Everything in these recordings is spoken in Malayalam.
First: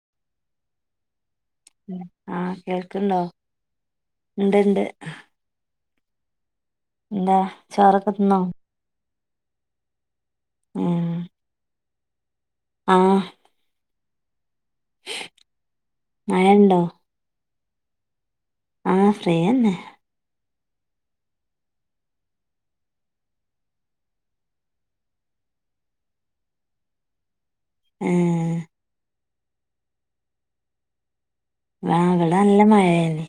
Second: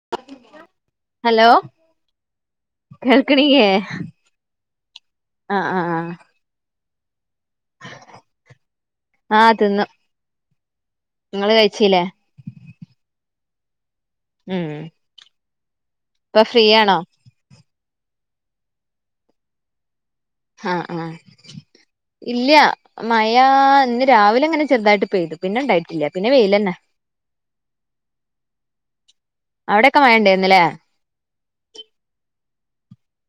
[unintelligible] ഹലോ ആഹ് കേൾക്ക്ണ്ടോ കേൾക്കണില്ലേ ഇണ്ട്ണ്ട്. ആഹ് ആഹ് ആഹ് എന്താ ചോറൊക്കെ തിന്നോ? ആഹ് തിന്നു. ഏഹ് നിങ്ങൾ കഴിച്ചില്ലേ? ആഹ് ഉമ് ഇപ്പൊ മഴണ്ടോ ഫ്രീയാണോ? ആഹ് ഫ്രീയന്നെ ആഹ് ആഹ് ഇല്ല മഴ ഇന്ന് രാവിലെ അങ്ങനെ ചെറുതായിട്ട് പെയ്തു പിന്നെ ഉണ്ടായിട്ടില്ല പിന്നെ വെയിലന്നെ [inaudible] ഏഹ് അവിടൊക്കെ മഴണ്ടായിരുന്നല്ലേ? ആഹ് ഇവടെ നല്ല മഴയെനി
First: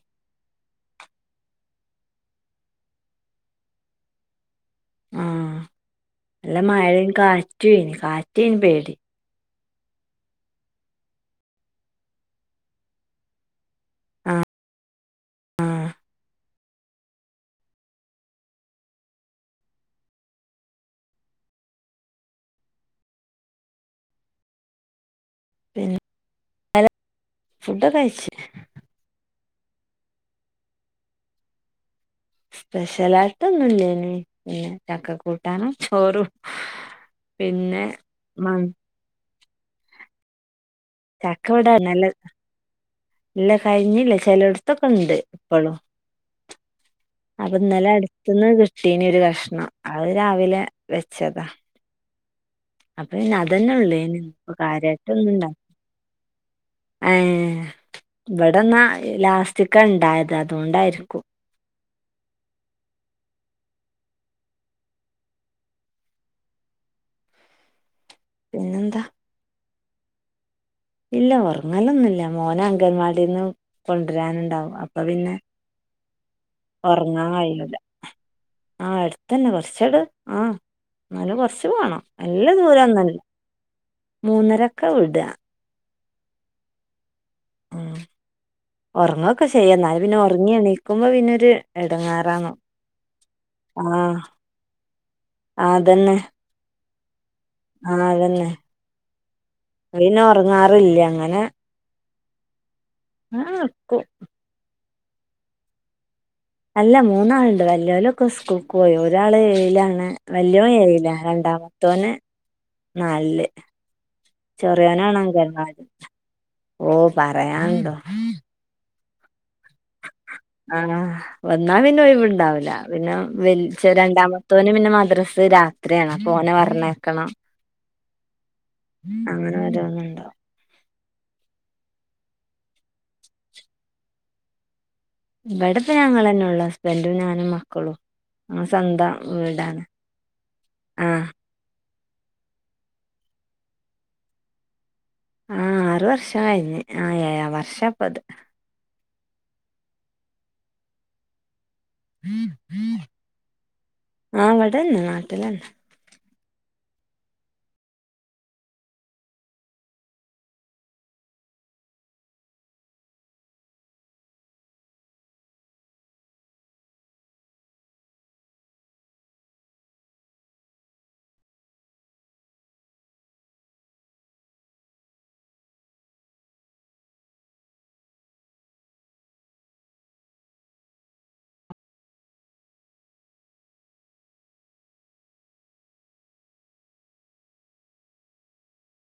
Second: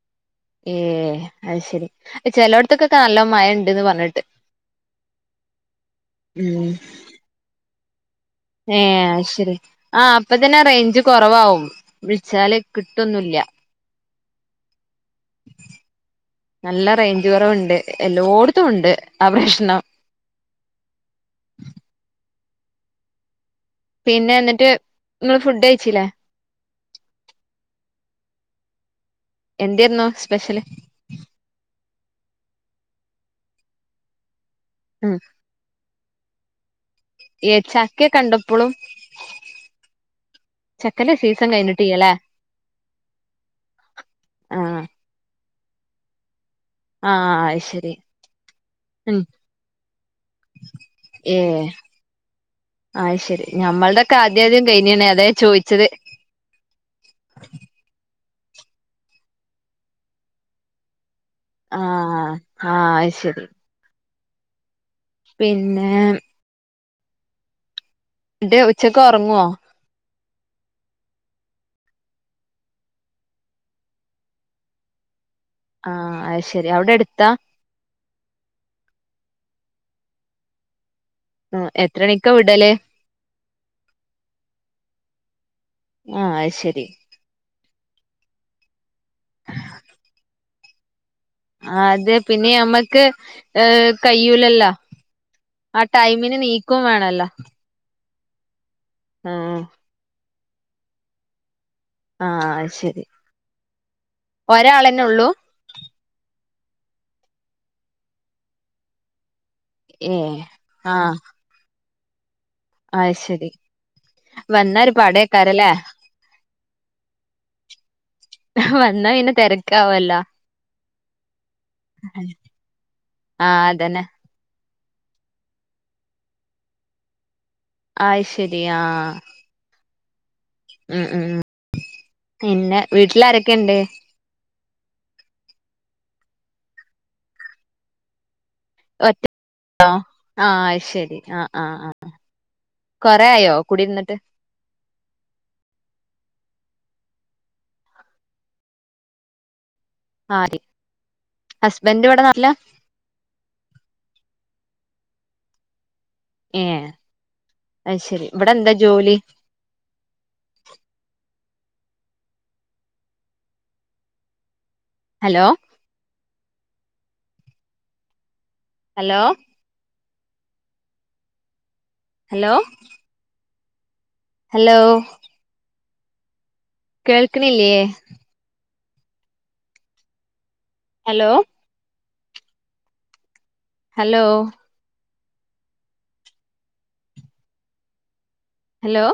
ഏഹ് അയ് ശരി ചെലോടത്തക്കൊക്കെ നല്ല മഴ ഉണ്ട്ന്ന് പറഞ്ഞേട്ട്. ആഹ് നല്ല ഉം മഴ കാറ്റെയിനും കാറ്റയിനും പേടി. ആഹ്ശരി. ആഹ് അപ്പൊ തന്നെ റേഞ്ച് കുറവാകവും വിളിച്ചാല് കിട്ടൊന്നുമില്ല. ആഹ് ആഹ് നല്ല റേഞ്ച് കുറവുണ്ട് എല്ലായിടത്തും ഉണ്ട് ആഹ് പ്രശ്നം. പിന്നെ എന്നിട്ട് നിങ്ങൾ ഫുഡ് കഴിച്ചില്ലേ? ഹലോ ഫുഡൊക്കെ കഴിച്ചു. എന്തെയിന്നു സ്പെഷ്യല്? സ്പെഷലായിട്ടൊന്നും ഇല്ലയിനും പിന്നെ ഉം ചക്ക കൂട്ടാനോ ചോറും. പിന്നെ ചക്ക മ കണ്ടപ്പോഴും ചക്കന്റെ സീസൺ ചക്കെവിടെ കഴിഞ്ഞിട്ടില്ലല്ലേ ഇല്ല കഴിഞ്ഞില്ല ആഹ് ചിലടത്തൊക്കെ ഉണ്ട്. ഇപ്പളും. ആഹ് അത് ഇന്നലെ ശരി അടുത്തന്ന് കിട്ടീന ഉം ഒരു കഷണം അത് രാവിലെ വെച്ചതാ ഏഹ് അപ്പൊ അത് പിന്നെ ശരി അതന്നെ ഞമ്മൾതൊക്കെ ഉള്ളഅയിം അപ്പൊ ആദ്യാദ്യം കഴിഞ്ഞാണ് കാര്യമായിട്ട അതാ ഒന്നും ഇണ്ടാക്ക ചോയിച്ചത് ഏഹ് ഇവിടെന്നാ ലാസ്റ്റിക്ക ഉണ്ടായത് അതുണ്ടായിരിക്കും ആഹ് ആഹ് അയ്ശരി പിന്നെ ന്നിട്ട്ഉച്ചക്ക് പിന്നെന്താ ഉറങ്ങുവോ? ഇല്ല ഉറങ്ങലൊന്നുല്ല മോന അംഗൽവാടിന്ന് കൊണ്ടുവരാനുണ്ടാവും അപ്പൊ പിന്നെ ആഹ് അയ്ശരി അവിടെ ഉറങ്ങാൻ എടുത്താ? കഴിയൂല ആഹ് എടുത്തന്നെ കുറച്ചട് ആഹ് എന്നാലും ഉം കൊറച്ച് എത്ര പോണം മണിക്കാ വല്യ വിടല് ദൂരം ഒന്നല്ല മൂന്നരൊക്കെ വിടു ആഹ് അയ്ശരി ഉം ഉറങ്ങൊക്കെ ചെയ്യാം എന്നാല പിന്നെ ഉറങ്ങി എണീക്കുമ്പോ പിന്നെ ആഹ് അതെ പിന്നെ നമ്മക്ക് ഏഹ് ആഹ് കയ്യൂലല്ലോ? ആഹ് അതന്നെ ടൈമിന് നീക്കും വേണല്ലോ ആഹ് അതന്നെ ആഹ് അതിഇന്നെ ഉറങ്ങാറില്ല ങ്ങനെ ആഹ് ശരി ആഹ് ക്കും ഒരാളന്നെള്ളൂ അല്ല മൂന്നാളുണ്ട് വ്യല്യോലൊക്കെ സ്കൂൾക്ക് പോയി ഒരാള് ലാണ് ഏഹ് വല്യോൻ ആഹ് ഏഴിലാ രണ്ടാമത്തോന് അത് നാലില് ശരി വന്നാ ഒരു ചെറിയോനാണഞ്ചാ പടേക്കാരല്ലേ ഓ പറയാണ്ടോ വന്നാ പിന്നെ തിരക്കാവൊല്ലൊ ആഹ് വന്നാ പിന്നെ ഒഴിവുണ്ടാവില്ല പിന്നെ ആഹ് വൽച്ച അതന്നെ രണ്ടാമ മത്തോന് പിന്നെ മദ്രസ് രാത്രിയാണ് അപ്പോ ഓനെ പറഞ്ഞയക്കണം ആയ്ശരിയാ ആരന്നണ്ടോ ഉം ഉം ഉം പിന്നെ വീട്ടിൽ ആരൊക്കെണ്ട് ഇവിടപ്പ ഞങ്ങളന്നെള്ളൂ ഹസ്ബൻഡും ഞാനും മക്കളും ഞങ്ങളെ സ്വന്തം ഒറ്റ വീടാണ് ണ്ടൊ ആഹ് ശരി ആഹ് ആഹ് ആഹ് കൊറയായോ കുടിരുന്നിട്ട് ആഹ് ആർ വർഷായിണ് ആഹ് ഏഴാം വർഷാപ്പത് ആഹ്ഇ ഹസ്ബൻഡ് ഇവിടെ നാട്ടിലാ ആഹ് വിടെന്നെ നാട്ടിലന്നെ ഏഹ് അയ്ശരി ഇവിടെന്താ ജോലി ഹലോ ഹലോ അലോ ഹലോ കേൾക്കിണില്ലേ? Hello hello hello